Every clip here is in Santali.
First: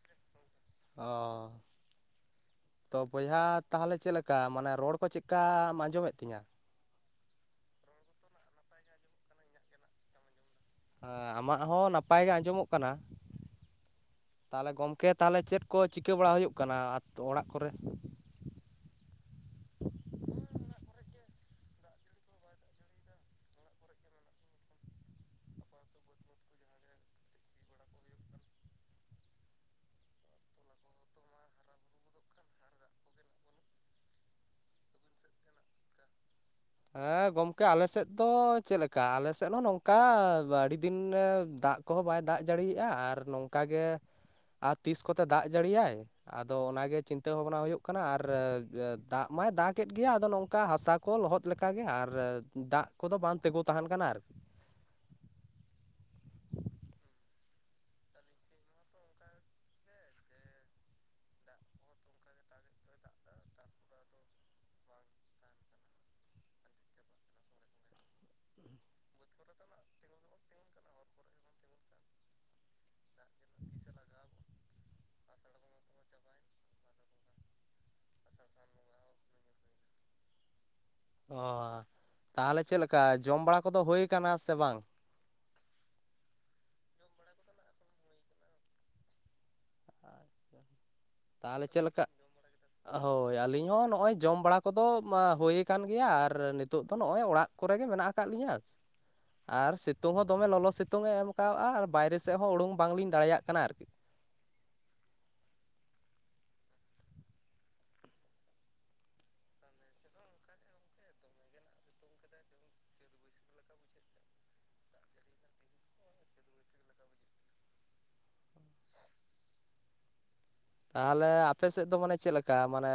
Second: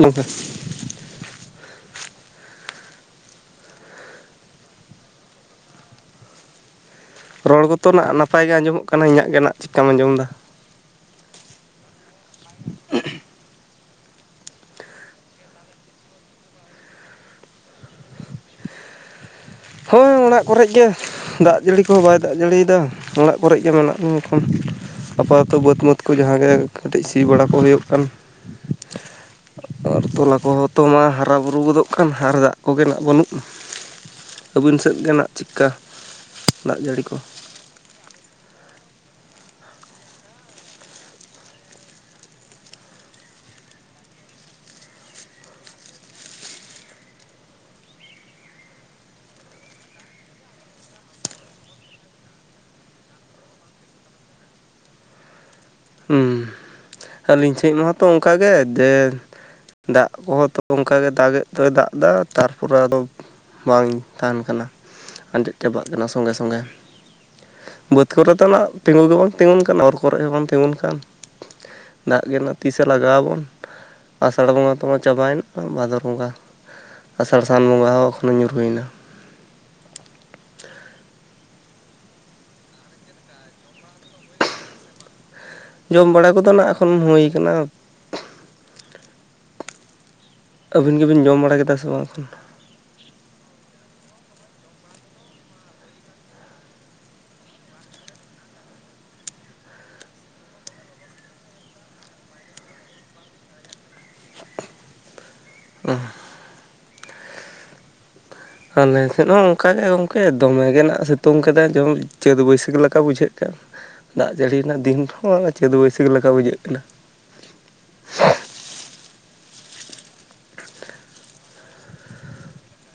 ᱱᱚᱝᱠᱟ᱾ ᱚ᱾ ᱛᱚ ᱵᱚᱭᱦᱟ ᱛᱟᱦᱚᱞᱮ ᱪᱮᱫ ᱞᱮᱠᱟ ᱢᱟᱱᱮ ᱨᱚᱲ ᱠᱚ ᱪᱮᱫᱠᱟᱢ ᱟᱸᱡᱚᱢᱮᱫ ᱛᱤᱧᱟ? ᱨᱚᱲ ᱠᱚᱛᱚ ᱱᱟᱜ ᱱᱟᱯᱟᱭ ᱜᱮ ᱟᱸᱡᱚᱢᱚᱜ ᱠᱟᱱᱟ ᱤᱧᱟᱹᱜ ᱜᱮ ᱱᱟᱜ ᱪᱤᱠᱠᱟᱢ ᱟᱸᱡᱚᱢᱮᱫᱟ᱾ ᱟ ᱟᱢᱟᱜ ᱦᱚᱸ ᱱᱟᱯᱟᱭ ᱜᱮ ᱟᱸᱡᱚᱢᱚᱜ ᱠᱟᱱᱟ᱾ ᱛᱟᱦᱚᱞᱮ ᱜᱚᱢᱠᱮ ᱛᱟᱦᱚᱞᱮ ᱪᱮᱫ ᱠᱚ ᱪᱤᱠᱟᱹ ᱵᱟᱲᱟ ᱦᱩᱭᱩᱜ ᱠᱟᱱᱟ ᱟᱛ ᱚᱲᱟᱜ ᱠᱚᱨᱮᱜ? ᱦᱳᱭ ᱚᱲᱟᱜ ᱠᱚᱨᱮᱜ ᱜᱮ᱾ ᱫᱟᱜ ᱡᱟᱹᱲᱤ ᱠᱚᱦᱚᱸ ᱵᱟᱭ ᱫᱟᱜ ᱡᱟᱹᱲᱤᱭᱫᱟ ᱚᱲᱟᱜ ᱠᱚᱨᱮᱜ ᱜᱮ ᱢᱮᱱᱟᱜ [inaudible] ᱟᱯᱟᱛᱚᱛᱚ ᱵᱟᱹᱛ ᱢᱟᱹᱛ ᱠᱚ ᱡᱟᱦᱟᱸᱜᱮ ᱠᱟᱹᱴᱤᱡ ᱥᱤ ᱵᱟᱲᱟ ᱠᱚ ᱦᱩᱭᱩᱜ ᱠᱟᱱ᱾ ᱟᱨ ᱛᱚᱞᱟ ᱠᱚᱦᱚᱸ ᱛᱚ ᱢᱟ ᱦᱟᱨᱟ ᱵᱩᱨᱩ ᱜᱚᱫᱚᱜ ᱠᱟᱱ ᱟᱨ ᱫᱟᱜ ᱠᱚᱜᱮ ᱱᱟᱜ ᱵᱟᱹᱱᱩᱜ᱾ ᱟᱹᱵᱤᱱ ᱥᱮᱫ ᱜᱮ ᱱᱟᱜ ᱪᱤᱠᱠᱟ? ᱦᱮᱸ ᱜᱚᱢᱠᱮ ᱟᱞᱮ ᱥᱮᱫ ᱫᱚ ᱪᱮᱫ ᱞᱮᱠᱟ ᱟᱞᱮ ᱥᱮᱫ ᱦᱚᱸ ᱱᱚᱝᱠᱟ ᱟᱹᱰᱤ ᱫᱤᱱ ᱫᱟᱜ ᱠᱚᱦᱚᱸ ᱵᱟᱭ ᱫᱟᱜ ᱡᱟᱹᱲᱤᱭᱟᱜᱼᱟ ᱟᱨ ᱱᱚᱝᱠᱟ ᱜᱮ ᱟᱨ ᱛᱤᱥ ᱠᱚᱛᱮ ᱫᱟᱜ ᱡᱟᱹᱲᱤᱭᱟᱭ᱾ ᱟᱫᱚ ᱚᱱᱟ ᱜᱮ ᱪᱤᱱᱛᱟᱹ ᱵᱷᱟᱵᱽᱱᱟ ᱦᱳᱭᱳᱜ ᱠᱟᱱᱟ ᱟᱨ ᱫᱟᱜ ᱢᱟᱭ ᱫᱟᱜᱮᱫ ᱜᱮᱭᱟ ᱟᱫᱚ ᱱᱚᱝᱠᱟ ᱦᱟᱥᱟ ᱠᱚ ᱞᱚᱦᱚᱫᱼᱼ ᱞᱮᱠᱟᱜ ᱜᱮ ᱟᱨ ᱫᱟᱜ ᱠᱚ ᱫᱚ ᱵᱟᱝ ᱛᱤᱸᱜᱳ ᱛᱟᱦᱮᱱ ᱠᱟᱱᱟ ᱟᱨᱠᱤ, ᱦᱮᱸ ᱟᱹᱞᱤᱧ ᱴᱷᱮᱡ ᱢᱟᱛᱚ ᱚᱝᱠᱟ ᱜᱮ ᱡᱮ, ᱫᱟᱜ ᱠᱚᱦᱚᱸ ᱛᱚ ᱚᱝᱠᱟ ᱜᱮ ᱫᱟᱜᱮᱫ ᱫᱚᱭ ᱫᱟᱜ ᱮᱫᱟ ᱛᱟᱨᱯᱚᱨᱮ ᱟᱫᱚ, ᱵᱟᱝ ᱛᱟᱦᱮᱸᱱ ᱠᱟᱱᱟ ᱟᱸᱡᱮᱫ ᱪᱟᱵᱟᱜ ᱠᱟᱱᱟ ᱥᱚᱸᱜᱮ ᱥᱚᱸᱜᱮ ᱾ ᱵᱟᱹᱫᱽ ᱠᱚᱨᱮ ᱫᱚ ᱱᱟᱜ ᱛᱤᱸᱜᱳ ᱜᱮᱵᱟᱝ ᱛᱤᱸᱜᱳᱱ ᱠᱟᱱᱟ ᱚᱨ ᱠᱚᱨᱮ ᱦᱚᱸᱵᱟᱝ ᱛᱤᱸᱜᱳᱱ ᱠᱟᱱᱟ ᱾ ᱠᱟᱱ ᱫᱟᱜ ᱜᱮ ᱚᱱᱟ ᱛᱤᱥᱮ ᱞᱟᱜᱟᱣ ᱟᱵᱚᱱ ᱟᱥᱟᱲ ᱵᱚᱸᱜᱟ ᱛᱚᱢᱟ ᱪᱟᱵᱟᱭᱮᱱ ᱾ ᱵᱷᱟᱫᱚᱨ ᱵᱚᱸᱜᱟ ᱟᱥᱟᱲ ᱥᱟᱱ ᱵᱚᱸᱜᱟ ᱦᱚᱸ ᱮᱠᱷᱚᱱᱳ ᱧᱩᱨ ᱦᱩᱭᱮᱱᱟ᱾ ᱚᱻ ᱛᱟᱦᱚᱞᱮ ᱪᱮᱫ ᱞᱮᱠᱟ ᱡᱚᱢ ᱵᱟᱲᱟ ᱠᱚ ᱫᱚ ᱦᱳᱭ ᱠᱟᱱᱟ ᱥᱮ ᱵᱟᱝ? ᱡᱚᱢ ᱵᱟᱲᱟ ᱠᱚ ᱫᱚ ᱱᱟᱜ ᱮᱠᱷᱚᱱ ᱦᱳᱭ ᱟᱠᱟᱱᱟ ᱾ [unintelligible] ᱟᱹᱵᱤᱱ ᱜᱤᱵᱤᱱ ᱡᱚᱢ ᱵᱟᱲᱟ ᱛᱟᱦᱚᱞᱮ ᱠᱮᱫᱟ ᱪᱮᱫ ᱥᱮ ᱵᱟᱝ ᱞᱮᱠᱟ ᱚᱠᱷᱚᱱ? ᱦᱳᱭ ᱟᱹᱞᱤᱧ ᱦᱚᱸ ᱱᱚᱜᱼᱚᱭ ᱡᱚᱢ ᱵᱟᱲᱟ ᱠᱚᱫᱚ ᱦᱦᱳᱭ ᱟᱠᱟᱱ ᱜᱮᱭᱟ ᱟᱨ ᱱᱤᱛᱳᱜ ᱫᱚ ᱱᱚᱜᱼᱚᱭ ᱚᱲᱟᱜ ᱠᱚᱨᱮ ᱜᱮ ᱢᱮᱱᱟᱜ ᱟᱠᱟᱫ ᱞᱤᱧᱟᱹᱥ᱾ ᱟᱨ ᱥᱮᱛᱳᱝ ᱦᱚᱸ ᱫᱚᱢᱮ ᱞᱚᱞᱚ ᱥᱮᱛᱳᱝ ᱮ ᱮᱢ ᱠᱟᱜᱼᱟ ᱟᱨ ᱵᱟᱭᱨᱮ ᱥᱮᱫ ᱦᱚᱸ ᱳᱲᱳᱝ ᱵᱟᱝᱞᱤᱧ ᱫᱟᱲᱮᱭᱟᱜ ᱠᱟᱱᱟ ᱟᱨᱠᱤ ᱾ [unintelligible] ᱟᱞᱮ ᱥᱮᱫ ᱦᱚᱸ ᱚᱝᱠᱟᱜᱮ ᱜᱚᱢᱠᱮ ᱫᱚᱢᱮ ᱱᱟᱜ ᱥᱮᱛᱳᱝ ᱠᱮᱫᱟᱭ ᱡᱮᱢ ᱪᱟᱹᱛ ᱵᱟᱹᱭᱥᱟᱹᱠᱷ ᱞᱮᱠᱟ ᱵᱩᱡᱷᱟᱹᱜ ᱠᱟᱱ ᱾ ᱫᱟᱜ ᱡᱟᱹᱲᱤ ᱨᱮᱱᱟᱜ ᱫᱤᱱ ᱦᱚᱸ ᱪᱟᱹᱛ ᱵᱟᱹᱭᱥᱟᱹᱠᱷ ᱞᱮᱠᱟ ᱵᱩᱡᱷᱟᱹᱜ ᱠᱟᱱᱟ᱾ ᱛᱟᱦᱚᱞᱮ ᱟᱯᱮ ᱥᱮᱫ ᱫᱚ ᱢᱟᱱᱮ ᱪᱮᱫ ᱞᱮᱠᱟ ᱢᱟᱱᱮ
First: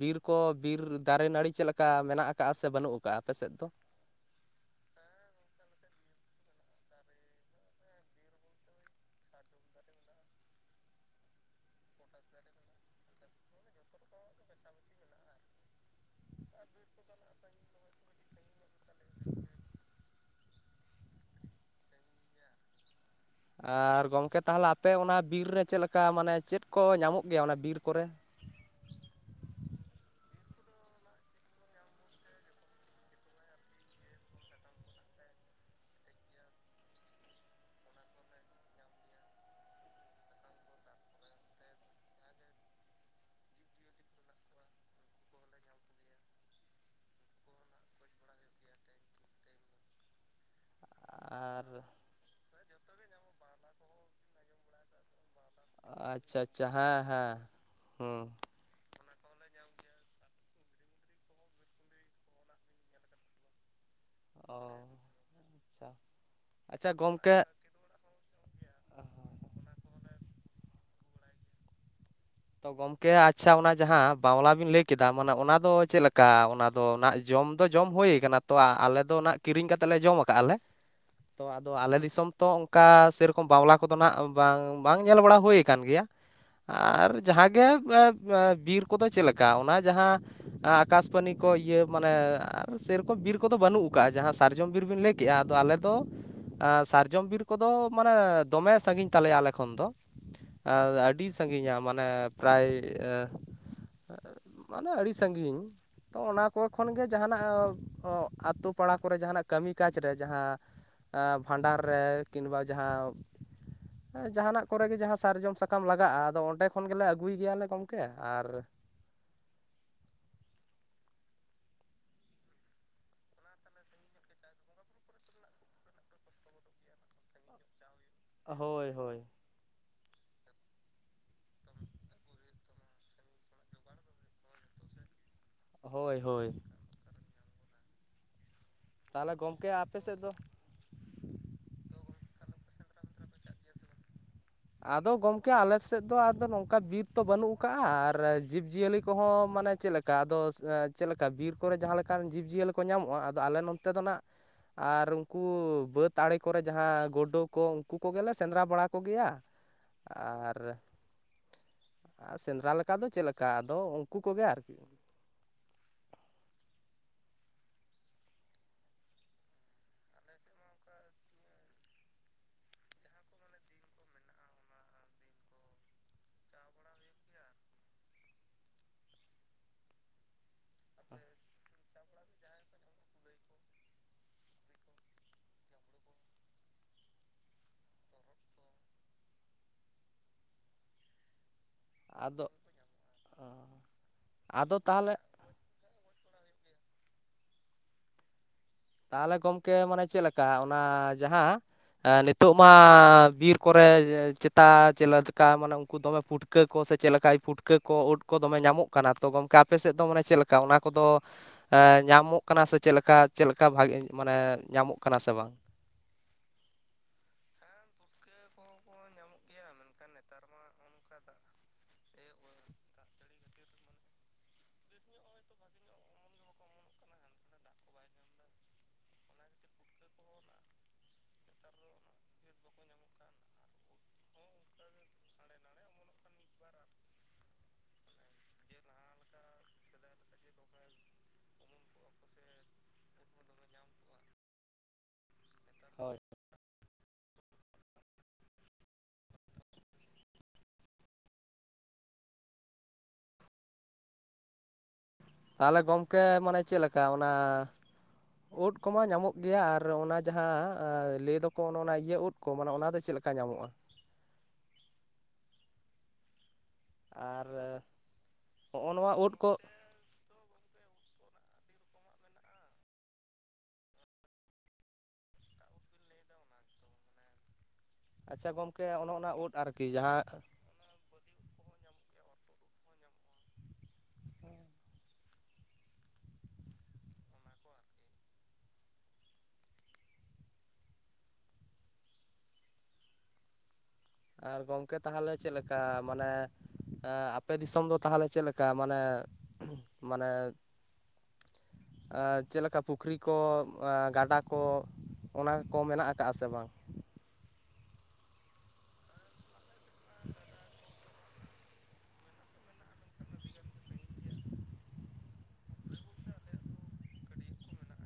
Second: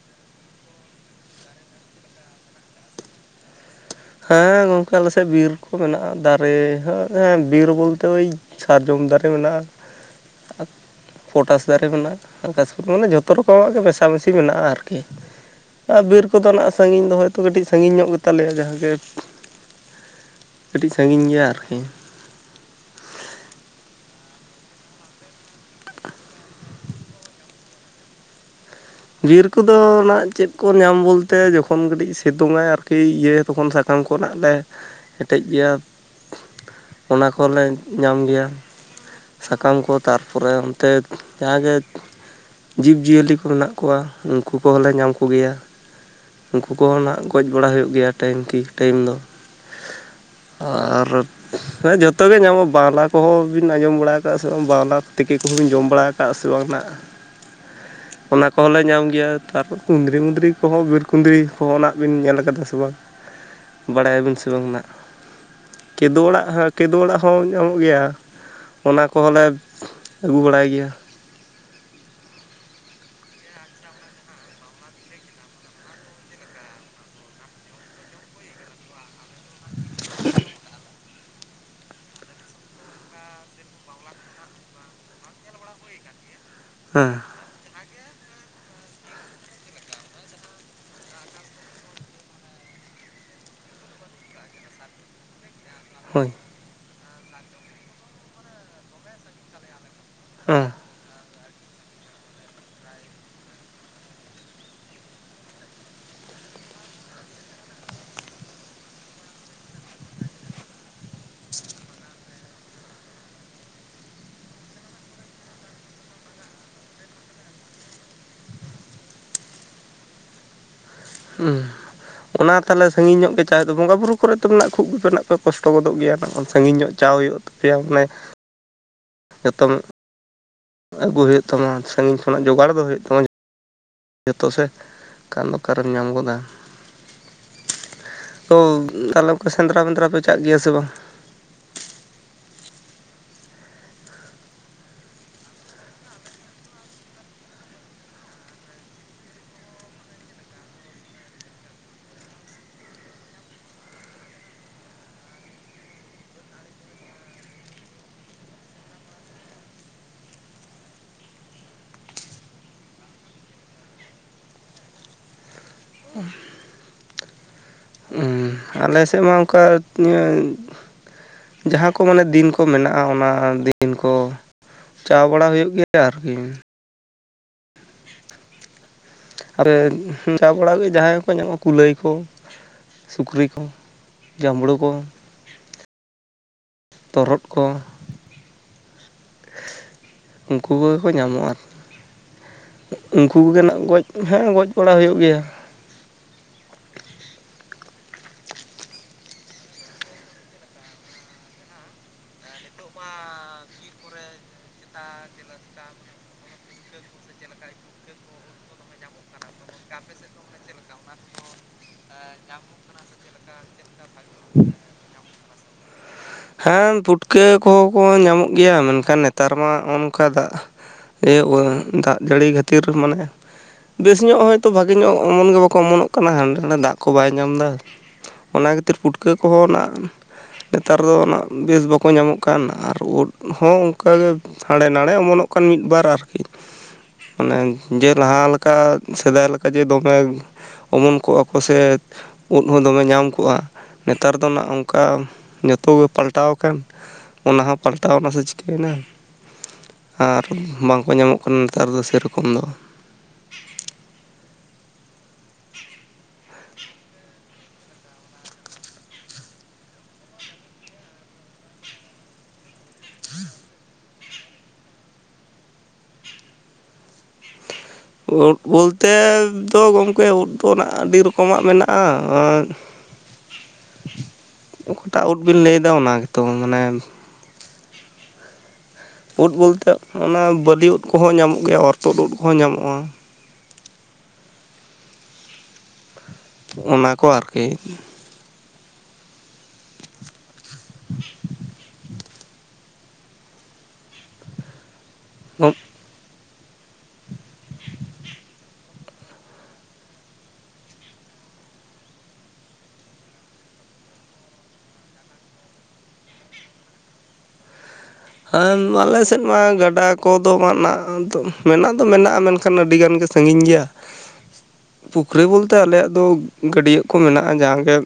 ᱵᱤᱨ ᱠᱚ ᱵᱤᱨ ᱫᱟᱨᱮ ᱱᱟᱹᱲᱤ ᱪᱮᱫ ᱞᱮᱠᱟ? ᱠᱟ ᱢᱮᱱᱟᱜ ᱟᱠᱟᱫᱼᱟ ᱥᱮ ᱵᱟᱹᱱᱩᱜ ᱟᱠᱟᱫᱼᱟ ᱟᱯᱮᱥᱮᱫ ᱫᱚ? ᱦᱮᱸ ᱜᱚᱢᱠᱮ ᱟᱞᱮ ᱥᱮᱫ ᱵᱤᱨ ᱠᱚ ᱢᱮᱱᱟᱜᱼᱟ ᱫᱟᱨᱮ ᱦᱚᱸ ᱦᱮᱸ ᱵᱤᱨ ᱵᱳᱞᱛᱮ ᱳᱭ, ᱥᱟᱨᱡᱚᱢ ᱫᱟᱨᱮ ᱢᱮᱱᱟᱜᱼᱟ᱾ ᱯᱚᱴᱟᱥ ᱫᱟᱨᱮ ᱢᱮᱱᱟᱜᱼᱟ ᱟᱠᱟᱥᱯᱟᱱᱤ ᱢᱟᱱᱮ ᱡᱚᱛᱚ ᱨᱚᱠᱚᱢᱟᱜ ᱜᱮ ᱢᱮᱥᱟᱢᱤᱥᱤ ᱢᱮᱱᱟᱜᱼᱟ ᱟᱨᱠᱤ ᱾ ᱟᱨ ᱵᱤᱨ ᱠᱚ ᱫᱚ ᱦᱟᱸᱜ ᱥᱟᱺᱜᱤᱧ ᱫᱚ ᱦᱳᱭᱛᱳ ᱠᱟᱹᱴᱤᱡ ᱥᱟᱺᱜᱤᱧ ᱧᱚᱜ ᱜᱮᱛᱟ ᱞᱮᱭᱟ ᱡᱟᱦᱟᱸᱜᱮ ᱾ ᱠᱟᱹᱴᱤᱡ ᱥᱟᱺᱜᱤᱧ ᱜᱮᱭᱟ ᱟᱨᱠᱤ᱾ ᱟᱨ ᱜᱚᱢᱠᱮ ᱛᱟᱦᱚᱞᱮ ᱟᱯᱮ ᱚᱱᱟ ᱵᱤᱨ ᱨᱮ ᱪᱮᱫ ᱞᱮᱠᱟ ᱢᱟᱱᱮ ᱪᱮᱫ ᱠᱚ ᱧᱟᱢᱚᱜ ᱜᱮᱭᱟ ᱚᱱᱟ ᱵᱤᱨ ᱠᱚ ᱨᱮ? ᱵᱤᱨ ᱠᱚ ᱫᱚ ᱚᱱᱟ ᱪᱮᱫ ᱠᱚ ᱧᱟᱢ ᱵᱳᱞᱛᱮ ᱡᱚᱠᱷᱚᱱ ᱠᱟᱹᱴᱤᱡ ᱥᱮᱛᱳᱝᱟᱭ ᱟᱨᱠᱤ ᱤᱭᱟᱹ ᱛᱚᱠᱷᱚᱱ ᱥᱟᱼᱼ ᱠᱟᱢ ᱠᱚ ᱱᱟᱜ ᱞᱮ ᱦᱮᱴᱮᱡ ᱜᱮᱭᱟ ᱚᱱᱟ ᱠᱚ ᱦᱚᱸᱞᱮ ᱧᱟᱢ ᱜᱮᱭᱟ ᱾ ᱥᱟᱠᱟᱢ ᱠᱚ ᱛᱟᱨᱯᱚᱨᱮ ᱚᱱᱛᱮ ᱡᱟᱦᱟᱸ ᱜᱮ, ᱡᱤᱵᱽᱡᱤᱭᱟᱹᱞᱤ ᱠᱚ ᱢᱮᱱᱟᱜ ᱠᱚᱣᱟ ᱩᱱᱠᱩ ᱠᱚ ᱦᱚᱸ ᱞᱮ ᱧᱟᱢ ᱠᱚ ᱜᱮᱭᱟ ᱾ ᱩᱱᱠᱩ ᱠᱚ ᱦᱚᱸ ᱱᱟᱜ ᱜᱚᱡ ᱵᱟᱲᱟ ᱦᱳᱭᱳᱜ ᱜᱮᱭᱟ ᱴᱟᱭᱤᱢ ᱠᱤ ᱴᱟᱭᱤᱢ ᱫᱚ, ᱾ ᱟᱨ ᱟᱨ ᱦᱮᱸ ᱡᱚᱛᱚ ᱜᱮ ᱧᱟᱢᱚᱜᱼᱟ, ᱵᱟᱣᱞᱟ ᱠᱚ ᱦᱚᱸ ᱵᱤᱱ ᱟᱸᱡᱚᱢ ᱵᱟᱲᱟ ᱠᱟᱜᱼᱟ ᱥᱮ ᱵᱟᱝ ᱵᱟᱣᱞᱟ? ᱛᱮᱠᱮ ᱠᱚᱦᱚᱸᱢ ᱵᱤᱱ ᱡᱚᱢ ᱵᱟᱲᱟ ᱟᱠᱟᱫ ᱟᱪᱪᱷᱟ ᱥᱮ ᱵᱟᱝ ᱟᱪᱪᱷᱟ ᱱᱟᱜ? ᱦᱮᱸ ᱦᱮᱸ ᱦᱩᱸ ᱚᱱᱟ ᱠᱚ ᱦᱚᱸ ᱞᱮ ᱧᱟᱢ ᱜᱮᱭᱟ ᱛᱟᱨᱯᱚᱨ ᱠᱩᱸᱫᱽᱨᱤ ᱢᱩᱫᱽᱨᱤ ᱠᱚ ᱦᱚᱸ ᱵᱤᱨ ᱠᱩᱸᱫᱽᱨᱤ ᱠᱚᱦᱚᱸ ᱱᱟᱜ ᱵᱮᱱ ᱧᱮᱞ ᱟᱠᱟᱫᱟ ᱥᱮ ᱵᱟᱝ? [unintelligible] ᱵᱟᱲᱟᱭᱟᱵᱤᱱ ᱥᱮ ᱚ ᱵᱟᱝ ᱱᱟᱜ ᱟᱪᱪᱷᱟ ᱠᱮᱫᱳ ᱚᱲᱟᱜ ᱦᱚᱸ ᱟᱪᱪᱷᱟ ᱠᱮᱫᱳ ᱚᱲᱟᱜ ᱦᱚᱸ ᱜᱚᱢᱠᱮ ᱧᱟᱢᱚᱜ ᱜᱮᱭᱟ ᱾ ᱚᱱᱟ ᱠᱚ ᱦᱚᱸ ᱞᱮ ᱟᱹᱜᱩ ᱵᱟᱲᱟᱭ ᱜᱮᱭᱟ᱾ ᱛᱚ ᱜᱚᱢᱠᱮ ᱟᱪᱪᱷᱟ, ᱚᱱᱟ ᱡᱟᱦᱟᱸ ᱵᱟᱣᱞᱟ ᱵᱮᱱ ᱞᱟᱹᱭ ᱠᱮᱫᱟ ᱢᱟᱱᱮ ᱚᱱᱟ ᱫᱚ ᱪᱮᱫ ᱞᱮᱠᱟ ᱚᱱᱟ? ᱫᱚ ᱱᱟᱜ ᱡᱚᱢ ᱫᱚ ᱡᱚᱢ ᱦᱳᱭ ᱠᱟᱱᱟ ᱛᱚ ᱟᱞᱮ ᱫᱚ ᱱᱟᱜ ᱠᱤᱨᱤᱧ ᱠᱟᱛᱮ ᱞᱮ ᱡᱚᱢ ᱠᱟᱜᱼᱟ ᱟᱞᱮ ᱾ ᱛᱚ ᱟᱫᱚ ᱟᱞᱮ ᱫᱤᱥᱚᱢ ᱛᱚ ᱚᱝᱠᱟ ᱥᱮᱨᱚᱠᱚᱢ ᱵᱟᱣᱞᱟ ᱠᱚ ᱫᱚ ᱱᱟᱜ ᱵᱟᱝ ᱵᱟᱝ ᱧᱮᱞ ᱵᱟᱲᱟ ᱦᱳᱭ ᱟᱠᱟᱱ ᱜᱮᱭᱟ ᱾ [unintelligible] ᱟᱨ ᱡᱟᱦᱟᱸᱜᱮ ᱟᱹᱻ ᱵᱤᱨ ᱠᱚ ᱫᱚ ᱪᱮᱫ ᱞᱮᱠᱟ ᱚᱱᱟ ᱡᱟᱦᱟᱸ, ᱟᱠᱟᱥᱯᱟᱱᱤ ᱠᱚ ᱤᱭᱟᱹ ᱢᱟᱱᱮ ᱟᱨ ᱥᱮᱨᱚᱠᱚᱢ ᱵᱤᱨ ᱠᱚ ᱫᱚ ᱵᱟᱹᱱᱩᱜ ᱠᱟᱜᱼᱟ, ᱡᱟᱦᱟᱸ ᱥᱟᱨᱡᱚᱢ ᱵᱤᱨ ᱵᱤᱱ ᱞᱟᱹᱭ ᱠᱮᱜᱼᱟ, ᱟᱫᱚ ᱟᱞᱮ ᱫᱚ ᱦᱳᱭ, ᱥᱟᱨᱡᱚᱢ ᱵᱤᱨ ᱠᱚᱫᱚ ᱢᱟᱱᱮ ᱫᱚᱢᱮ ᱥᱟᱺᱜᱤᱧ ᱛᱟᱞᱮᱭᱟ ᱟᱞᱮ ᱠᱷᱚᱱ ᱫᱚ ᱦᱮᱸ ᱟ ᱟᱹᱰᱤ ᱥᱟᱺᱜᱤᱧᱟ ᱢᱟᱱᱮ ᱯᱨᱟᱭ ᱢᱟᱱᱮ ᱟᱹᱰᱤ ᱥᱟᱺᱜᱤᱧ ᱾ ᱛᱚ ᱚᱱᱟ ᱠᱚ ᱠᱷᱚᱱ ᱜᱮ ᱡᱟᱦᱟᱸᱱᱟᱜ ᱚᱜ ᱟᱛᱳ ᱯᱟᱲᱟ ᱠᱚᱨᱮ ᱡᱟᱦᱟᱸᱱᱟᱜ ᱠᱟᱹᱢᱤ ᱠᱟᱡᱽ ᱨᱮ ᱡᱟᱦᱟᱸ ᱵᱷᱟᱸᱰᱟᱱ ᱨᱮ ᱠᱤᱱᱵᱟ ᱡᱟᱦᱟᱸ ᱮᱸ ᱡᱟᱦᱟᱸᱱᱟᱜ ᱠᱚᱨᱮ ᱜᱮ ᱡᱟᱦᱟᱸ ᱥᱟᱨᱡᱚᱢ ᱥᱟᱠᱟᱢ ᱞᱟᱜᱟᱜᱼᱟ ᱟᱫᱚ ᱚᱸᱰᱮ ᱠᱷᱚᱱ ᱜᱮᱞᱮ ᱟᱹᱜᱩᱭ ᱜᱮᱭᱟᱞᱮ ᱜᱚᱢᱠᱮ ᱟᱨ ᱩᱸ᱾ ᱚᱱᱟ ᱛᱟᱦᱚᱞᱮ ᱥᱟᱺᱜᱤᱧ ᱧᱚᱜ ᱜᱮ ᱪᱟᱜ ᱦᱩᱭᱩᱜ ᱛᱟᱯᱮ ᱵᱚᱸᱜᱟ ᱵᱩᱨᱩ ᱠᱚᱨᱮ ᱛᱚ ᱢᱮᱱᱟᱜ ᱠᱷᱩᱵ ᱜᱮᱯᱮ ᱱᱟᱜ ᱯᱮ ᱠᱚᱥᱴᱚ ᱜᱚᱫᱚᱜ ᱜᱮᱭᱟ ᱱᱟᱜ ᱥᱟᱺᱜᱤᱧᱚᱜ ᱪᱟᱣ ᱦᱩᱭᱩᱜᱼᱟ ᱛᱚ ᱯᱮᱭᱟ ᱢᱟᱱᱮ ᱦᱳᱭ ᱦᱳᱭ᱾ ᱡᱚᱛᱚᱝ ᱟᱹᱜᱩ ᱦᱩᱭᱩᱜ ᱛᱟᱢᱟ ᱥᱟᱺᱜᱤᱧ ᱠᱷᱚᱱᱟᱜ ᱡᱚᱜᱟᱲ ᱫᱚ ᱦᱩᱭᱩᱜ ᱛᱟᱢᱟ ᱡᱷᱚᱛᱚ ᱥᱮ ᱠᱷᱟᱱ ᱫᱚ ᱚᱠᱟᱨᱮᱢ ᱧᱟᱢ ᱦᱳᱭ ᱜᱚᱫᱟ? ᱦᱳᱭ ᱛᱚ ᱠᱟᱞᱚ ᱛᱟᱦᱚᱞᱮ ᱠᱚ ᱜᱚᱢᱠᱮ ᱥᱮᱸᱫᱽᱨᱟ ᱟᱯᱮ ᱢᱮᱸᱫᱽᱨᱟ ᱯᱮ ᱥᱮᱫ ᱫᱚ ᱪᱟᱜ ᱜᱮᱭᱟ ᱥᱮ ᱵᱟᱝ? ᱟᱫᱚ ᱜᱚᱢᱠᱮ ᱟᱞᱮ ᱥᱮᱫ ᱫᱚ ᱟᱫᱚ ᱱᱚᱝᱠᱟ ᱵᱤᱨ ᱛᱚ ᱵᱟᱹᱱᱩᱜ ᱠᱟᱜᱼᱟ ᱟᱨ ᱡᱤᱵᱽᱼᱡᱤᱭᱟᱹᱞᱤ ᱠᱚᱦᱚᱸ ᱢᱟᱱᱮ ᱪᱮᱫᱞᱮ ᱠᱟ ᱟᱫᱚ ᱪᱮᱫ ᱞᱮᱠᱟ ᱵᱤᱨ ᱠᱚᱨᱮ ᱡᱟᱦᱟᱸ ᱞᱮᱠᱟᱱ ᱡᱤᱵᱽᱼᱡᱤᱭᱟᱹᱞᱤ ᱠᱚ ᱧᱟᱢᱚᱜᱼᱟ ᱟᱫᱚ ᱟᱞᱮ ᱱᱚᱱᱛᱮ ᱫᱚ ᱱᱟᱜ ᱟᱨ ᱩᱝᱠᱩ ᱵᱟᱹᱫᱽ ᱟᱲᱮ ᱠᱚᱨᱮ ᱡᱟᱦᱟᱸ ᱜᱳᱰᱳ ᱠᱚ ᱩᱝᱠᱩ ᱠᱚᱜᱮᱞᱮ ᱥᱮᱸᱫᱽᱨᱟ ᱵᱟᱲᱟ ᱠᱚᱜᱮᱭᱟ, ᱟᱨ ᱥᱮᱸᱫᱽᱨᱟ ᱞᱮᱠᱟ ᱫᱚ ᱪᱮᱫ ᱞᱮᱠᱟ ᱟᱫᱚ ᱩᱱᱠᱩ ᱠᱚᱜᱮ ᱟᱨᱠᱤ᱾ ᱟᱞᱮ ᱥᱮᱫ ᱢᱟ ᱚᱝᱠᱟ ᱤᱭᱟᱹ ᱡᱟᱦᱟᱸ ᱠᱚ ᱢᱟᱱᱮ ᱫᱤᱱ ᱠᱚ ᱢᱮᱱᱟᱜᱼᱟ ᱚᱱᱟ ᱫᱤᱱ ᱠᱚ, ᱪᱟᱣ ᱵᱟᱲᱟ ᱦᱩᱭᱩᱜ ᱜᱮᱭᱟ ᱟᱨᱠᱤ᱾ ᱟᱨᱮ ᱡᱟᱣ ᱵᱟᱲᱟ ᱠᱟᱛᱮ ᱡᱟᱦᱟᱸᱭ ᱠᱚ ᱧᱟᱢᱚᱜᱼᱟ ᱠᱩᱞᱟᱹᱭ ᱠᱚ ᱥᱩᱠᱨᱤ ᱠᱚ ᱡᱟᱢᱲᱳ ᱠᱚ, ᱛᱚᱨᱦᱚᱫ ᱠᱚ ᱩᱝᱠᱩ ᱠᱚᱜᱮ ᱠᱚ ᱧᱟᱢᱚᱜᱼᱟ ᱟᱨᱠᱤ᱾ ᱟᱫᱚ ᱩᱝᱠᱩ ᱠᱚᱜᱮ ᱱᱟᱜ ᱜᱚᱡ ᱦᱮᱸ ᱜᱚᱡ ᱟᱫᱚ ᱵᱟᱲᱟ ᱛᱟᱦᱚᱞᱮ ᱦᱩᱭᱩᱜ ᱜᱮᱭᱟ, ᱛᱟᱦᱚᱞᱮ ᱜᱚᱢᱠᱮ ᱢᱟᱱᱮ ᱪᱮᱫ ᱞᱮᱠᱟ ᱚᱱᱟ ᱡᱟᱦᱟᱸ ᱮ ᱱᱤᱛᱚᱜ ᱢᱟ ᱵᱤᱨ ᱠᱚᱨᱮ ᱪᱮᱛᱟ ᱪᱮᱫ ᱞᱮᱠᱟ ᱢᱟᱱᱮ ᱩᱝᱠᱩ ᱫᱚᱢᱮ ᱯᱩᱴ ᱠᱟᱹ ᱠᱚ ᱥᱮ ᱪᱮᱫ ᱞᱮᱠᱟᱭ ᱯᱩᱴᱠᱟᱹ ᱠᱚ ᱳᱫᱽ ᱠᱚ ᱫᱚᱢᱮ ᱧᱟᱢᱚᱜ ᱠᱟᱱᱟ ᱛᱚ ᱜᱚᱢᱠᱮ ᱟᱯᱮ ᱥᱮᱫ ᱫᱚ ᱢᱟᱱᱮ ᱪᱮᱫ ᱞᱮᱠᱟ ᱚᱱᱟ ᱠᱚᱫᱚ ᱮ ᱧᱟᱢᱚᱜ ᱠᱟᱱᱟ ᱥᱮ ᱪᱮᱫᱠᱟ ᱪᱮᱫ ᱞᱮᱠᱟ ᱵᱷᱟᱜᱮ ᱢᱟᱱᱮ ᱧᱟᱢᱚᱜ ᱠᱟᱱᱟ ᱥᱮ ᱵᱟᱝ? ᱦᱮᱸ ᱯᱩᱴᱠᱟᱹ ᱠᱚᱦᱚᱸ ᱠᱚ ᱧᱟᱢᱚᱜ ᱜᱮᱭᱟ ᱢᱮᱱᱠᱷᱟᱱ ᱱᱮᱛᱟᱨ ᱢᱟᱜ ᱱᱚᱸᱜ ᱚᱝᱠᱟ ᱫᱟᱜ ᱮ ᱳᱭ ᱫᱟᱜ ᱡᱟᱹᱲᱤ ᱠᱷᱟᱹᱛᱤᱨ ᱢᱟᱱᱮ ᱵᱮᱥ ᱧᱚᱜ ᱦᱚᱭᱛᱳ ᱵᱷᱟᱜᱮ ᱧᱚᱜ ᱚᱢᱚᱱ ᱜᱮ ᱵᱟᱠᱚ ᱚᱢᱚᱱᱚᱜ ᱠᱟᱱᱟ ᱦᱟᱸᱰᱮ ᱱᱟᱰᱮ ᱫᱟᱜ ᱠᱚ ᱵᱟᱭ ᱧᱟᱢ ᱫᱟ, ᱚᱱᱟ ᱠᱷᱟᱹᱛᱤᱨ ᱯᱩᱴᱠᱟᱹ ᱠᱚᱦᱚᱸ ᱱᱟᱸᱜ ᱨᱚ ᱩᱱᱟᱜ ᱵᱮᱥ ᱵᱟᱠᱚ ᱧᱟᱢᱚᱜ ᱠᱟᱱ ᱟᱨ ᱩᱫᱽ ᱦᱚᱸ ᱚᱱᱠᱟᱜᱮ ᱦᱟᱸᱲᱮ ᱱᱟᱲᱮ ᱚᱢᱚᱱᱚᱜ ᱠᱟᱱ ᱢᱤᱫ ᱵᱟᱨ ᱟᱨᱠᱤ ᱢᱟᱱᱮ ᱡᱮ ᱞᱟᱦᱟ ᱞᱮᱠᱟ ᱥᱮᱫᱟᱭ ᱞᱮᱠᱟ ᱡᱮ ᱫᱚᱢᱮ ᱚᱢᱚᱱ ᱠᱚᱜᱼᱟ ᱠᱚ ᱥᱮ ᱳᱫᱽ ᱦᱚᱸ ᱫᱚᱢᱮ ᱧᱟᱢ ᱠᱚᱜᱼᱟ ᱱᱮᱛᱟᱨ ᱫᱚ ᱦᱟᱸᱜ ᱚᱝᱠᱟ ᱛᱳ ᱜᱮ ᱦᱳᱭ ᱯᱟᱞᱴᱟᱣ ᱠᱟᱱ ᱚᱱᱟ ᱦᱚᱸ ᱯᱟᱞᱴᱟᱣ ᱱᱟ ᱥᱮ ᱪᱤᱠᱟᱹᱭᱱᱟ? ᱟᱨ ᱵᱟᱝᱠᱚ ᱧᱟᱢᱚᱜ ᱠᱟᱱᱟ ᱱᱮᱛᱟᱨ ᱫᱚ ᱥᱮᱨᱚᱠᱚᱢ ᱫᱚ᱾ ᱛᱟᱦᱚᱞᱮ ᱜᱚᱝᱠᱮ ᱢᱟᱱᱮ ᱪᱮ ᱞᱮᱠᱟ ᱚᱱᱟ ᱳᱫᱽ ᱠᱚᱢᱟ ᱧᱟᱢᱚᱜ ᱜᱮᱭᱟ ᱟᱨ ᱚᱱᱟ ᱡᱟᱦᱟᱸ ᱞᱟᱹᱭ ᱫᱚᱠᱚ ᱚᱱᱮ ᱚᱱᱟ ᱤᱭᱟᱹ ᱩᱫᱽ ᱠᱚ ᱢᱟᱱᱮ ᱚᱱᱟ ᱫᱚ ᱪᱮᱫ ᱞᱮᱠᱟ ᱧᱟᱢᱚᱜᱼᱟ? ᱟᱨ ᱳᱫᱽ ᱱᱚᱜᱼᱚ ᱱᱚᱣᱟ ᱵᱚᱞᱛᱮ ᱩᱫ ᱠᱚ ᱫᱚ ᱜᱚᱢᱠᱮ ᱩᱫᱽ ᱦᱚᱲᱟᱜ ᱟᱹᱰᱤ ᱨᱚᱠᱚᱢᱟᱜ ᱢᱮᱱᱟᱜᱼᱟ, ᱟᱨ [inaudible] ᱚᱠᱟᱴᱟᱜ ᱩᱴ ᱵᱤᱱ ᱞᱟᱹᱭᱫᱟ ᱚᱱᱟ ᱜᱮᱛᱚ ᱢᱟᱱᱮ ᱟᱪᱪᱷᱟ ᱜᱚᱝᱠᱮ [unintelligible] ᱳᱫ ᱵᱚᱞᱛᱮ ᱚᱱᱟ ᱵᱟᱹᱞᱤ ᱩᱫ ᱠᱚᱦᱚᱸ ᱧᱟᱢᱚᱜ ᱜᱮᱭᱟ ᱚᱨᱛᱩᱚᱫ ᱩᱫ ᱠᱚᱦᱚᱸ ᱧᱟᱢᱚᱜᱼᱟ᱾ ᱦᱮ [inaudible] ᱚᱱᱟ ᱠᱚ ᱟᱨᱠᱤ᱾ ᱟ ᱜᱚᱝᱠᱮ ᱛᱟᱦᱚᱞᱮ ᱪᱮᱫ ᱞᱮᱠᱟ? ᱢᱟᱱᱮ ᱟᱯᱮ ᱫᱤᱥᱚᱢ ᱫᱚ ᱛᱟᱦᱚᱞᱮ ᱪᱮᱫ ᱞᱮᱠᱟ ᱢᱟᱱᱮ, [inaudible] ᱢᱟᱱᱮ ᱪᱮᱫ ᱞᱮᱠᱟ, ᱯᱩᱠᱷᱨᱤ ᱠᱚ ᱜᱟᱰᱟ ᱠᱚ.? ᱚᱱᱟ ᱠᱚ ᱢᱮᱱᱟᱜ ᱟᱠᱟᱫ ᱥᱮ ᱵᱟᱝ? ᱦᱮ ᱟᱞᱮ ᱥᱮᱫ ᱢᱟ ᱜᱟᱰᱟ ᱠᱚᱫᱚ ᱢᱟ ᱫᱚ ᱢᱮᱱᱟᱜ ᱫᱚ ᱢᱮᱱᱟᱜᱼᱟ, ᱢᱮᱱᱠᱷᱟᱱ ᱮᱱᱠᱷᱟᱱ ᱟᱹᱰᱤᱜᱟᱱ ᱜᱮ ᱥᱟᱺᱜᱤᱧ ᱜᱮᱭᱟ᱾ ᱯᱩᱠᱷᱨᱤ ᱵᱚᱞᱛᱮ ᱟᱞᱮᱭᱟᱜ ᱫᱚ ᱜᱟᱹᱰᱭᱟᱹ ᱠᱚ ᱢᱮᱱᱟᱜᱼᱟ ᱡᱟᱦᱟᱸ ᱜᱮ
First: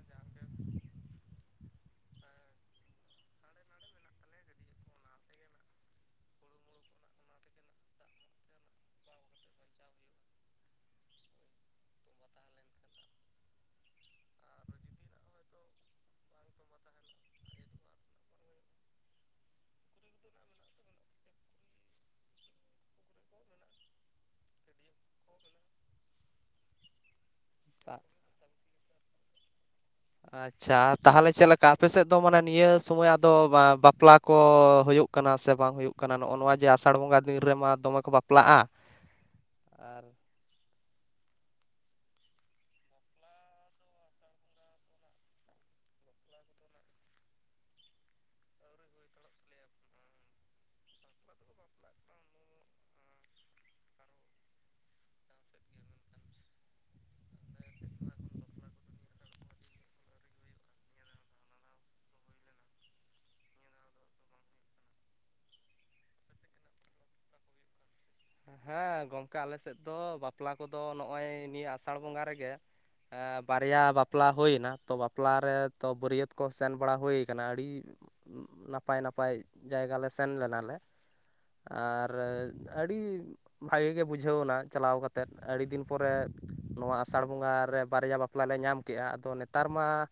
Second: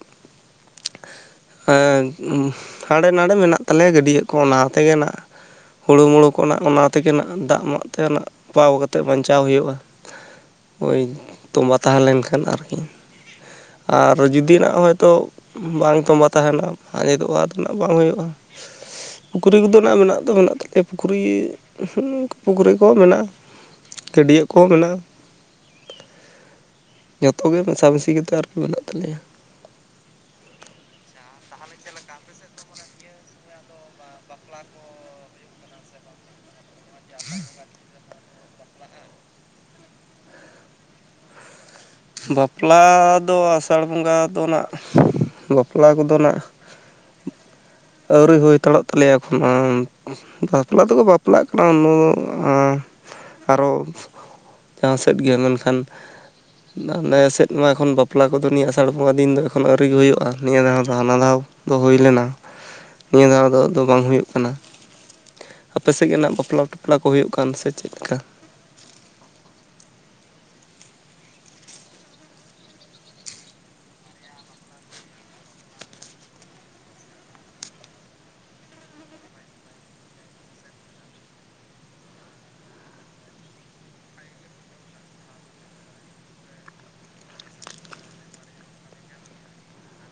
ᱦᱮᱸ ᱦᱟᱸᱰᱮ ᱱᱟᱰᱮ ᱢᱮᱱᱟᱜ ᱛᱟᱞᱮᱭᱟ ᱜᱟᱹᱰᱭᱟᱹ ᱠᱚ ᱚᱱᱟ ᱛᱮᱜᱮ ᱱᱟᱜ ᱦᱳᱲᱳᱢᱳᱲᱳ ᱠᱚ ᱱᱟ ᱚᱱᱟ ᱛᱮᱜᱮ ᱱᱟ ᱫᱟᱜ ᱢᱟᱜ ᱛᱮ ᱱᱟ ᱯᱟᱣ ᱠᱟᱛᱮᱫ ᱵᱟᱧᱪᱟᱣ ᱦᱳᱭᱳᱜᱼᱟ᱾ ᱳᱭ ᱛᱚᱸᱵᱟ ᱛᱟᱦᱮᱸ ᱞᱮᱱᱠᱷᱟᱱ ᱟᱨᱠᱤ᱾ ᱟᱨ ᱡᱩᱫᱤᱱᱟᱜ ᱦᱚᱭᱛᱳ, ᱵᱟᱝ ᱛᱚᱸᱵᱟ ᱛᱟᱦᱮᱸᱱᱟ, ᱟᱸᱡᱮᱫᱚᱜᱼᱟ ᱵᱟᱸᱫ ᱨᱮᱱᱟᱜ ᱵᱟᱝ ᱦᱚᱭᱳᱜᱼᱟ, ᱯᱩᱠᱷᱨᱤ ᱠᱚᱫᱚ ᱢᱮᱱᱟᱜ ᱫᱚ ᱢᱮᱱᱟᱜ ᱛᱟᱞᱮᱭᱟ, ᱯᱩᱠᱷᱨᱤ ᱯᱩᱠᱷᱨᱤ ᱠᱚᱦᱚᱸ ᱢᱮᱱᱟᱜᱼᱟ᱾ ᱜᱟᱹᱰᱭᱟᱹ ᱠᱚᱦᱚᱸ ᱢᱮᱱᱟᱜᱼᱟ᱾ ᱡᱚᱛᱚ ᱜᱮ ᱢᱮᱥᱟᱢᱤᱥᱤ ᱠᱟᱛᱮᱫ ᱟᱨᱠᱤ ᱢᱮᱱᱟᱜ ᱛᱟᱞᱮᱭᱟ᱾ ᱟᱪᱷᱟ ᱛᱟᱦᱚᱞᱮ ᱪᱮᱫᱞᱮᱠᱟ ᱟᱯᱮᱥᱮᱫ ᱫᱚ ᱢᱟᱱᱮ ᱱᱤᱭᱟᱹ ᱥᱚᱢᱚᱭ ᱟᱫᱚ ᱵᱟᱯᱞᱟ, ᱠᱚ ᱦᱳᱭᱳᱜ ᱠᱟᱱᱟ ᱥᱮ ᱵᱟᱝ ᱦᱳᱭᱳᱜ ᱠᱟᱱᱟ᱾ ᱱᱚᱜᱼᱚ ᱱᱚᱣᱟ ᱡᱮ ᱟᱥᱟᱲ ᱵᱚᱸᱜᱟ ᱫᱤᱱ ᱨᱮᱢᱟ ᱫᱚᱢᱮ ᱠᱚ ᱵᱟᱯᱞᱟᱜᱼᱟ᱾ ᱟᱨ [inaudible] ᱵᱟᱯᱞᱟ ᱫᱚ ᱟᱥᱟᱲ ᱵᱚᱸᱜᱟ ᱫᱚ ᱱᱟᱜ ᱵᱟᱯᱞᱟ ᱠᱚᱫᱚ ᱱᱟᱜ [inaudible] ᱟᱹᱣᱨᱤ ᱦᱩᱭ ᱦᱟᱛᱟᱲᱚᱜ ᱛᱟᱞᱮᱭᱟ ᱮᱠᱷᱚᱱᱳ᱾ ᱵᱟᱯᱞᱟ ᱛᱮᱠᱚ ᱵᱟᱯᱞᱟᱜ ᱠᱟᱱᱟ ᱩᱱᱟᱹ ᱟᱸ ᱟᱨᱚ ᱪᱮᱛᱟᱱ ᱥᱮᱫ ᱜᱮ ᱢᱮᱱᱠᱷᱟᱱ, ᱟᱞᱮ ᱥᱮᱫ ᱢᱟ ᱮᱠᱷᱚᱱ ᱵᱟᱯᱞᱟ ᱠᱚᱫᱚ ᱱᱤᱭᱟᱹ ᱟᱥᱟᱲ ᱵᱚᱸᱜᱟ ᱫᱤᱱ ᱫᱚ ᱮᱠᱷᱚᱱ ᱟᱹᱣᱨᱤᱮ ᱦᱩᱭᱩᱜᱼᱟ, ᱱᱤᱭᱟᱹ ᱫᱷᱟᱣ ᱫᱚ ᱦᱟᱱᱟ ᱫᱷᱟᱣ᱾- ᱫᱚ ᱦᱩᱭ ᱞᱮᱱᱟ, [unintelligible] ᱱᱤᱭᱟᱹ ᱫᱷᱟᱣ‌ ᱫᱚ ᱟᱫᱚ ᱵᱟᱝ ᱦᱩᱭᱩᱜ ᱠᱟᱱᱟ᱾ ᱟᱯᱮ ᱥᱮᱫ ᱜᱮ ᱱᱟᱜ ᱵᱟᱯᱞᱟᱼᱴᱟᱯᱞᱟ ᱠᱚ ᱦᱩᱭᱩᱜ ᱠᱟᱱ ᱥᱮ ᱪᱮᱫᱞ ᱞᱮᱠᱟ? ᱦᱮᱸ ᱜᱚᱝᱠᱮ ᱟᱞᱮ ᱥᱮᱫ ᱫᱚ ᱵᱟᱯᱞᱟ ᱠᱚᱫᱚ ᱱᱚᱜᱼᱚᱭ ᱱᱤᱭᱟᱹ ᱟᱥᱟᱲ ᱵᱚᱸᱜᱟ ᱨᱮᱜᱮ᱾ ᱮᱸ ᱵᱟᱨᱭᱟ ᱵᱟᱯᱞᱟ ᱦᱩᱭᱱᱟ ᱛᱚ ᱵᱟᱯᱞᱟ ᱨᱮ ᱛᱚ ᱵᱟᱹᱨᱭᱟᱹᱛ ᱠᱚ ᱥᱮᱱ ᱵᱟᱲᱟ ᱦᱩᱭ ᱠᱟᱱᱟ᱾ ᱟᱹᱰᱤ ᱱᱟᱯᱟᱭ ᱱᱟᱯᱟᱭ ᱡᱟᱭᱜᱟ ᱞᱮ ᱥᱮᱱ ᱞᱮᱱᱟᱞᱮ᱾ ᱟᱨ ᱟᱹᱰᱤ, ᱵᱷᱟᱜᱤ ᱜᱮ ᱵᱩᱡᱷᱟᱹᱣᱱᱟ ᱪᱟᱞᱟᱣ ᱠᱟᱛᱮ ᱟᱹᱰᱤ ᱫᱤᱱ ᱯᱚᱨᱮ ᱱᱚᱣᱟ ᱟᱥᱟᱲ ᱵᱚᱸᱜᱟᱮ ᱨᱮ ᱵᱟᱨᱭᱟ ᱵᱟᱯ ᱢᱟᱱᱮ ᱧᱟᱢ ᱠᱮᱜᱼᱟ. ᱟᱫᱚ ᱱᱮᱛᱟᱨ ᱢᱟ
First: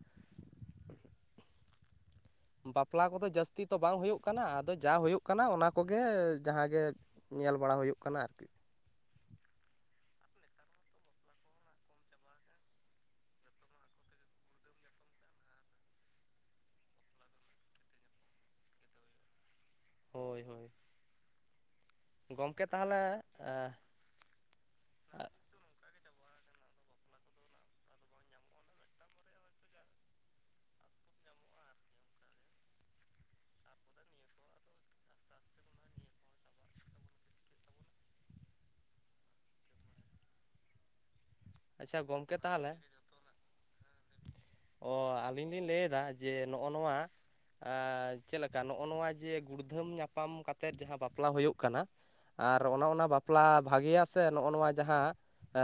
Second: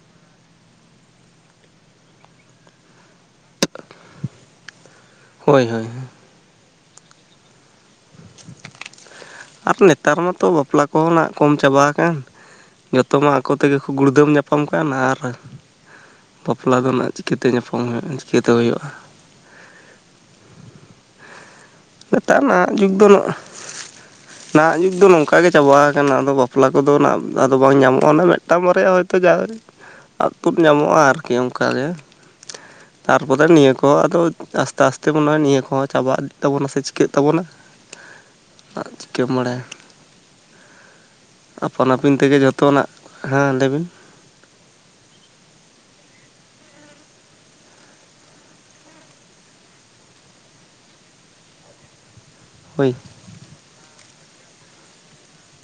ᱵᱟᱯᱞᱟ ᱠᱚᱫᱚ ᱡᱟᱹᱥᱛᱤ ᱫᱚ ᱵᱟᱝ ᱦᱚᱭᱳᱜ ᱠᱟᱱᱟ ᱟᱫᱚ ᱡᱟ ᱦᱚᱭᱳᱜ ᱠᱟᱱᱟ ᱦᱳᱭ ᱚᱱᱟ ᱦᱳᱭ ᱠᱚᱜᱮ ᱡᱟᱦᱟᱸᱜᱮ- ᱧᱮᱞ ᱵᱟᱲᱟ ᱦᱚᱭᱳᱜ ᱠᱟᱱᱟ ᱟᱨᱠᱤ᱾ ᱟᱨ ᱱᱮᱛᱟᱨ ᱢᱟᱛᱚ ᱵᱟᱯᱞᱟ ᱠᱚᱦᱚᱸ ᱱᱟᱜ ᱠᱚᱢ ᱪᱟᱵᱟ ᱟᱠᱟᱱ᱾ ᱡᱚᱛᱚ ᱢᱟ ᱟᱠᱚᱛᱜᱮ ᱠᱚ ᱜᱩᱲᱫᱟᱹᱢ ᱧᱟᱯᱟᱢ ᱠᱟᱜᱼᱟ ᱱᱟ ᱟᱨ, ᱵᱟᱯᱞᱟ ᱫᱚ ᱱᱟᱸᱜ ᱪᱤᱠᱟᱹᱛᱮ ᱧᱟᱯᱟᱢ ᱦᱩᱭᱩᱜᱼᱟ ᱪᱤᱠᱟᱹᱛᱮ ᱦᱚᱭᱳᱜᱼᱟ᱾ ᱦᱳᱭ ᱦᱳᱭ [inaudible] ᱱᱮᱛᱟᱨ ᱜᱚᱢᱠᱮ ᱱᱟᱦᱟᱜ ᱡᱩᱜᱽ ᱫᱚ ᱛᱟᱦᱚᱞᱮ ᱱᱚᱜᱥᱭ, ᱱᱟᱦᱟᱜ ᱡᱩᱜᱽ ᱫᱚ ᱱᱚᱝᱠᱟ ᱜᱮ ᱪᱟᱵᱟ ᱟᱠᱟᱱᱟ ᱟᱫᱚ ᱵᱟᱯᱞᱟ ᱠᱚ ᱫᱚ ᱱᱟᱜ ᱟᱫᱚ ᱵᱟᱝ ᱧᱟᱢᱚᱜᱼᱟ, ᱚᱱᱟ ᱢᱤᱴ ᱢᱤᱫᱴᱟᱝ ᱵᱟᱨᱭᱟ ᱦᱚᱭᱛᱚ ᱡᱟ ᱟᱫ ᱛᱩᱫ ᱧᱟᱢᱚᱜᱼᱟ ᱟᱨᱠᱤ ᱚᱱᱠᱟ ᱜᱮ᱾ ᱛᱟᱨᱯᱚᱨᱮ ᱱᱤᱭᱟᱹ ᱠᱚ ᱟᱫᱚ ᱟᱥᱛᱮ ᱟᱥᱛᱮ ᱢᱚᱱᱮ ᱦᱚᱭ ᱱᱤᱭᱟᱹ ᱠᱚ ᱦᱚᱸ ᱪᱟᱵᱟᱜ᱾ ᱛᱟᱵᱚᱱᱟ ᱥᱮ ᱪᱤᱠᱟᱹᱜ ᱛᱟᱵᱚᱱᱟ ᱪᱤᱠᱟᱹᱢ ᱵᱟᱲᱟᱭ ᱾ ᱟᱯᱟᱱ ᱟᱪᱪᱷᱟ ᱟᱹᱯᱤᱱ ᱛᱮ ᱜᱮ ᱡᱷᱚᱛᱚᱱᱟᱜ ᱠᱷᱟᱱ ᱞᱮᱵᱤᱱ, ᱚᱻ ᱟᱹᱞᱤᱧ ᱞᱤᱧ ᱞᱟᱹᱭ ᱮᱫᱟ ᱡᱮ ᱱᱚᱜᱼᱚ ᱱᱚᱣᱟ ᱮᱸ ᱪᱮᱫ ᱞᱮᱠᱟ ᱱᱚᱜᱼᱚ ᱱᱚᱣᱟ ᱡᱮ ᱜᱩᱲᱫᱷᱟᱹᱢ ᱧᱟᱯᱟᱢ ᱠᱟᱛᱮᱫ ᱡᱟᱦᱟᱸ ᱵᱟᱯᱞᱟ ᱦᱳᱭᱳᱜ ᱠᱟᱱᱟ, ᱟᱨ ᱚᱱᱮ ᱦᱳᱭ ᱚᱱᱟ ᱵᱟᱯᱞᱟ ᱵᱷᱟᱜᱮᱭᱟ ᱥᱮ ᱱᱚᱜᱼᱚ ᱱᱚᱣᱟ ᱡᱟᱦᱟᱸ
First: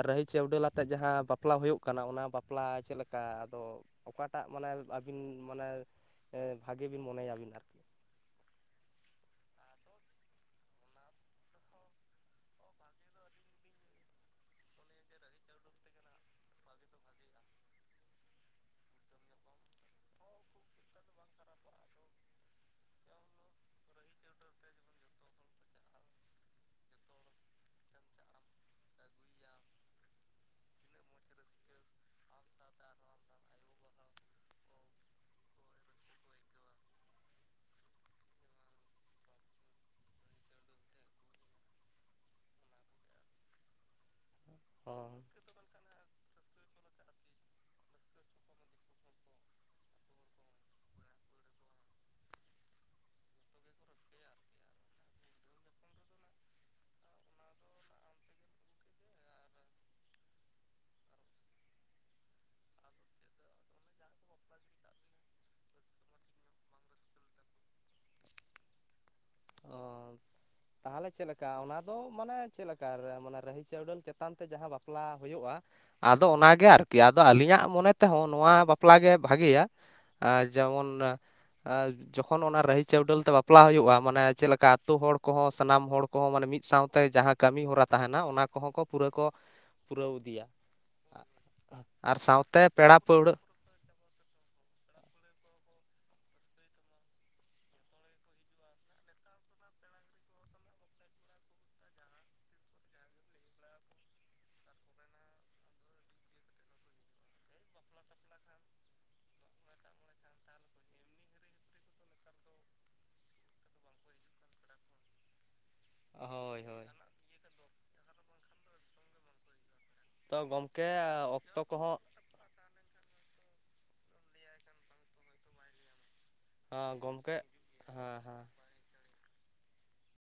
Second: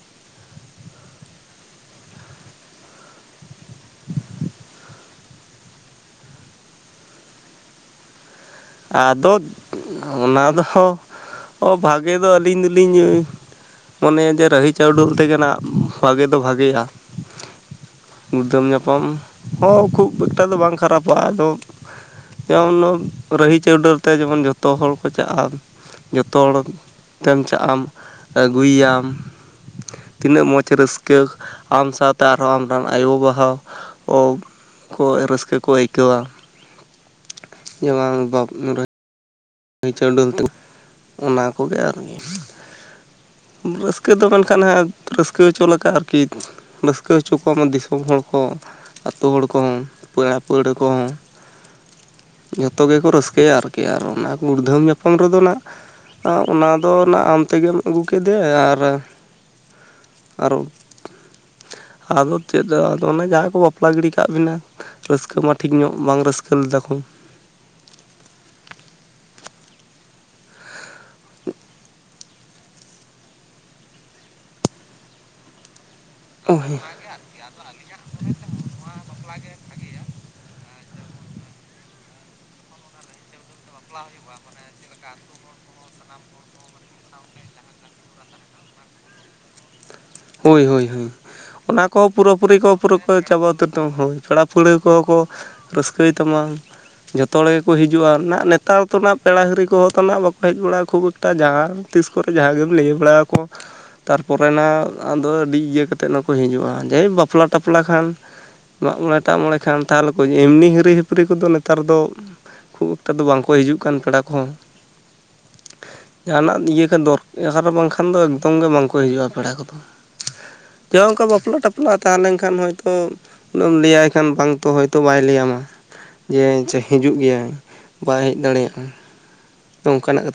ᱨᱟᱹᱦᱤ ᱪᱟᱹᱣᱰᱟᱹᱞ ᱟ ᱡᱟᱦᱟᱸ ᱵᱟᱯᱞᱟ ᱦᱳᱭᱳᱜ ᱠᱟᱱᱟ ᱚᱱᱟ ᱵᱟᱯᱞᱟ ᱪᱮᱫ ᱞᱮᱠᱟ ᱟᱫᱚ ᱚᱠᱟᱴᱟᱜ ᱢᱟᱱᱮ ᱟᱹᱵᱤᱱ ᱢᱟᱱᱮ ᱵᱷᱟᱹᱜᱮ ᱵᱤᱱ ᱢᱚᱱᱮᱭᱟᱵᱤᱱ ᱦᱟᱸᱜ, ᱟᱫᱚ ᱚᱱᱟ ᱫᱚ ᱵᱷᱟᱜᱮ ᱫᱚ ᱟᱹᱞᱤᱧ ᱫᱩᱞᱤᱧ ᱢᱚᱱᱮᱭᱟ ᱡᱮ ᱨᱟᱹᱦᱤ ᱪᱟᱹᱣᱰᱟᱹᱞ ᱛᱮᱜᱮᱱᱟᱜ ᱵᱷᱟᱜᱮ ᱫᱚ ᱵᱷᱟᱜᱮᱜ-ᱟ᱾ ᱜᱩᱲᱫᱷᱟᱹᱢ ᱧᱟᱯᱟᱢ ᱦᱚᱸ ᱠᱷᱩᱵ᱿ ᱮᱠᱴᱟ ᱫᱚ ᱵᱟᱝ ᱠᱷᱟᱨᱟᱯᱟ ᱟᱫᱚ ᱡᱮᱢᱚᱱ ᱨᱟᱹᱦᱤ ᱪᱟᱹᱣᱰᱟᱹᱞ ᱛᱮ ᱡᱮᱢᱚᱱ ᱡᱚᱛᱚ ᱦᱚᱲ ᱠᱚ ᱪᱟᱜᱼᱟ ᱾ ᱡᱚᱛᱚ ᱦᱚᱲ ᱛᱮᱢ ᱪᱟᱜ-ᱟᱢ ᱟᱹᱜᱩᱭᱟᱢ, ᱛᱤᱱᱟᱹᱜ ᱢᱚᱡᱽ ᱨᱟᱹᱥᱠᱟᱹ ᱟᱢ ᱥᱟᱶᱛᱮ ᱟᱨᱦᱚᱸ ᱟᱢ ᱨᱮᱱ ᱟᱭᱳᱼᱵᱟᱵᱟ ᱦᱚᱸ, ᱠᱚ ᱨᱟᱹᱥᱠᱟᱹ ᱠᱚ ᱟᱹᱭᱠᱟᱹᱣᱟ ᱾ [inaudible] ᱨᱟᱹᱦᱤ ᱪᱟᱹᱣᱰᱟᱹᱞ ᱛᱮ ᱚᱱᱟ ᱠᱚ ᱜᱮ ᱟᱨᱠᱤ, ᱨᱟᱹᱥᱠᱟᱹ ᱫᱚ ᱠᱟᱱᱟ ᱦᱚᱸ ᱨᱟᱹᱥᱠᱟᱹ ᱦᱚᱪᱚ ᱞᱮᱠᱟ ᱟᱨᱠᱤ ᱨᱟᱹᱥᱠᱟᱹ ᱦᱚᱪᱚ ᱠᱚᱢ ᱫᱤᱥᱚᱢ ᱦᱚᱲ ᱠᱚ ᱟᱹᱛᱳ ᱦᱚᱲ ᱠᱚ ᱦᱚᱸ ᱯᱮᱲᱟ ᱯᱟᱹᱲᱦᱟᱹ ᱠᱚ ᱦᱚᱸ ᱾ ᱡᱚᱛᱚ ᱜᱮ ᱠᱚ ᱨᱟᱹᱥᱠᱟᱹᱭᱟ ᱟᱨᱠᱤ ᱟᱨ ᱚᱱᱟ ᱠᱩᱲᱫᱷᱟᱹᱢ ᱧᱟᱯᱟᱢ ᱨᱮ ᱫᱚ ᱱᱟᱜ ᱚᱱᱟ ᱫᱚ ᱱᱟᱜ ᱟᱢ ᱛᱮᱜᱮᱢ ᱟᱹᱜᱩ ᱠᱮᱫᱮ ᱟᱨ, ᱟᱨᱚ, ᱟᱫᱚ ᱪᱮᱫ ᱫᱚ ᱟᱫᱚ ᱚᱱᱮ ᱡᱟᱦᱟᱸᱭ ᱠᱚ ᱵᱟᱯᱞᱟ ᱜᱤᱲᱤ ᱠᱟᱜ ᱵᱤᱱᱟ ᱾ ᱨᱟᱹᱥᱠᱟᱹ ᱢᱟ ᱴᱷᱤᱠ ᱧᱚᱜ ᱵᱟᱝ ᱨᱟᱹᱥᱠᱟᱹ ᱞᱮᱫᱟ ᱠᱚ ᱾ ᱚ ᱛᱟᱦᱚᱞᱮ ᱪᱮᱫ ᱞᱮᱠᱟ ᱚᱱᱟ ᱫᱚ, ᱢᱟᱱᱮ ᱪᱮᱫ ᱞᱮᱠᱟ ᱢᱟᱱᱮ ᱨᱟᱹᱦᱤ ᱪᱟᱹᱰᱟᱹᱞ ᱪᱮᱛᱟᱱ ᱛᱮ ᱡᱟᱦᱟᱸ ᱵᱟᱯᱞᱟ ᱦᱳᱭᱳᱜᱼᱟ, ᱟᱫᱚ ᱚᱱᱟ ᱚ ᱜᱮ ᱦᱮᱸ ᱟᱨᱠᱤ ᱟᱫᱚ ᱟᱹᱞᱤᱧᱟᱜ ᱢᱚᱱᱮ ᱛᱮᱦᱚᱸ ᱱᱚᱣᱟ ᱵᱟᱯᱞᱟ ᱜᱮ ᱵᱷᱟᱜᱮᱭᱟ ᱾ ᱟᱨ ᱡᱮᱢᱚᱱ ᱡᱚᱠᱷᱚᱱ ᱚᱱᱟ ᱨᱟᱦᱤ ᱪᱟᱹᱣᱰᱟᱹᱞ ᱛᱮ ᱵᱟᱯᱞᱟ ᱦᱳᱭᱳᱜᱼᱟ, ᱢᱟᱱᱮ ᱪᱮᱞᱮᱠᱟ ᱟᱛᱳ ᱦᱚᱲ ᱠᱚᱦᱚᱸ ᱥᱟᱱᱟᱢ ᱦᱚᱲ ᱠᱚᱦᱚᱸ ᱢᱟᱱᱮ ᱢᱤᱫ ᱥᱟᱶᱛᱮ ᱡᱟᱦᱟᱸ ᱠᱟᱹᱢᱤ ᱦᱚᱨᱟ ᱛᱟᱦᱮᱱᱟ ᱚᱱᱟ ᱠᱚ ᱦᱚᱸ ᱠᱚ ᱯᱩᱨᱟᱹ ᱠᱚ [unintelligible] ᱯᱩᱨᱟᱹᱣ ᱤᱫᱤ᱾ ᱦᱳᱭ-ᱦᱳᱭ-ᱦᱳᱭ ᱚᱱᱟ ᱠᱚ ᱯᱩᱨᱟᱹᱯᱩᱨᱤ ᱥᱟᱶᱛᱮ ᱠᱚ ᱯᱮᱲᱟ ᱯᱩᱨᱟᱹᱣ ᱠᱚ ᱯᱟᱹᱲᱦᱟᱹ ᱪᱟᱵᱟ ᱫᱚ ᱦᱳᱭ ᱯᱮᱲᱟ ᱯᱟᱹᱲᱦᱟᱹ ᱠᱚ ᱦᱚᱸ ᱠᱚ ᱨᱟᱹᱥᱠᱟᱹᱭ ᱛᱟᱢᱟ ᱾ ᱡᱚᱛᱚ ᱦᱚᱲ ᱜᱮ ᱠᱚ ᱦᱤᱡᱩᱜᱼᱟ ᱱᱟᱜ ᱱᱮᱛᱟᱨ ᱫᱚ ᱱᱟᱜ ᱯᱮᱲᱟ ᱦᱤᱨᱤ ᱠᱚ ᱦᱚᱸ ᱛᱚ ᱱᱟᱦᱟᱜ ᱵᱟᱠᱚ ᱦᱮᱡ ᱵᱟᱲᱟᱜᱼᱟ ᱠᱷᱩᱵᱽ ᱴᱟ ᱡᱟᱦᱟᱸ ᱛᱤᱥ ᱠᱚᱨᱮ ᱡᱟᱦᱟᱸ ᱜᱮᱢ ᱞᱟᱹᱭ ᱵᱟᱲᱟ ᱟᱠᱚ ᱛᱟᱨᱯᱚᱨᱮ ᱱᱟ ᱟᱫᱚ ᱟᱹᱰᱤ ᱤᱭᱟᱹ ᱠᱟᱛᱮᱫ ᱱᱟᱠᱚ ᱦᱤᱡᱩᱜᱼᱟ ᱡᱟᱭᱦᱳᱠ ᱵᱟᱯᱞᱟᱼ ᱴᱟᱯᱞᱟ ᱠᱷᱟᱱ, ᱢᱟᱜ ᱢᱚᱬᱮ ᱴᱟᱜᱼᱢᱚᱬᱮ ᱠᱷᱟᱱ ᱛᱟᱦᱚᱞᱮ ᱠᱚ ᱮᱢᱱᱤ ᱦᱤᱨᱤ ᱦᱤᱯᱨᱤ ᱠᱚ ᱫᱚ ᱱᱮᱛᱟᱨ ᱫᱚ, ᱠᱷᱩᱵᱽ ᱚᱠᱴᱟ ᱫᱚ ᱵᱟᱝᱠᱚ ᱦᱤᱡᱩᱜ ᱠᱟᱱ ᱯᱮᱲᱟ ᱠᱚ ᱦᱚᱸ, ᱡᱟᱦᱟᱱᱟᱜ ᱦᱳᱭ ᱤᱭᱟᱹ ᱦᱳᱭ ᱠᱷᱟᱱ ᱫᱚᱨᱠᱟᱨ ᱟᱨ ᱵᱟᱝᱠᱷᱟᱱ ᱫᱚ ᱮᱠᱫᱚᱢ ᱜᱮ ᱵᱟᱝ ᱠᱚ ᱦᱤᱡᱩᱜᱼᱟ ᱯᱮᱲᱟ ᱠᱚ ᱫᱚ ᱾ ᱛᱚ ᱜᱚᱢ ᱡᱟ ᱚᱝᱠᱟ ᱵᱟᱯᱞᱟ ᱴᱟᱯᱞᱟ ᱛᱟᱦᱮᱸ ᱞᱮᱱ ᱠᱷᱟᱱ ᱦᱚᱭᱛᱚ ᱩᱱᱮᱢ ᱞᱟᱹᱭᱟᱭ ᱠᱷᱟᱱ ᱵᱟᱝ ᱛᱚ ᱦᱚᱭ ᱛᱚ ᱵᱟᱭ ᱞᱟᱹᱭ ᱟᱢᱟ ᱾ ᱡᱮ ᱦᱤᱡᱩᱜ ᱜᱚᱢᱠᱮ ᱜᱮᱭᱟᱭ ᱦᱮᱸ ᱵᱟᱭ ᱦᱮᱡ ᱦᱮᱸ ᱫᱟᱲᱮᱭᱟᱜᱼᱟ ᱛᱚ ᱚᱝᱠᱟᱱᱟᱜ ᱠᱟᱛᱷᱟ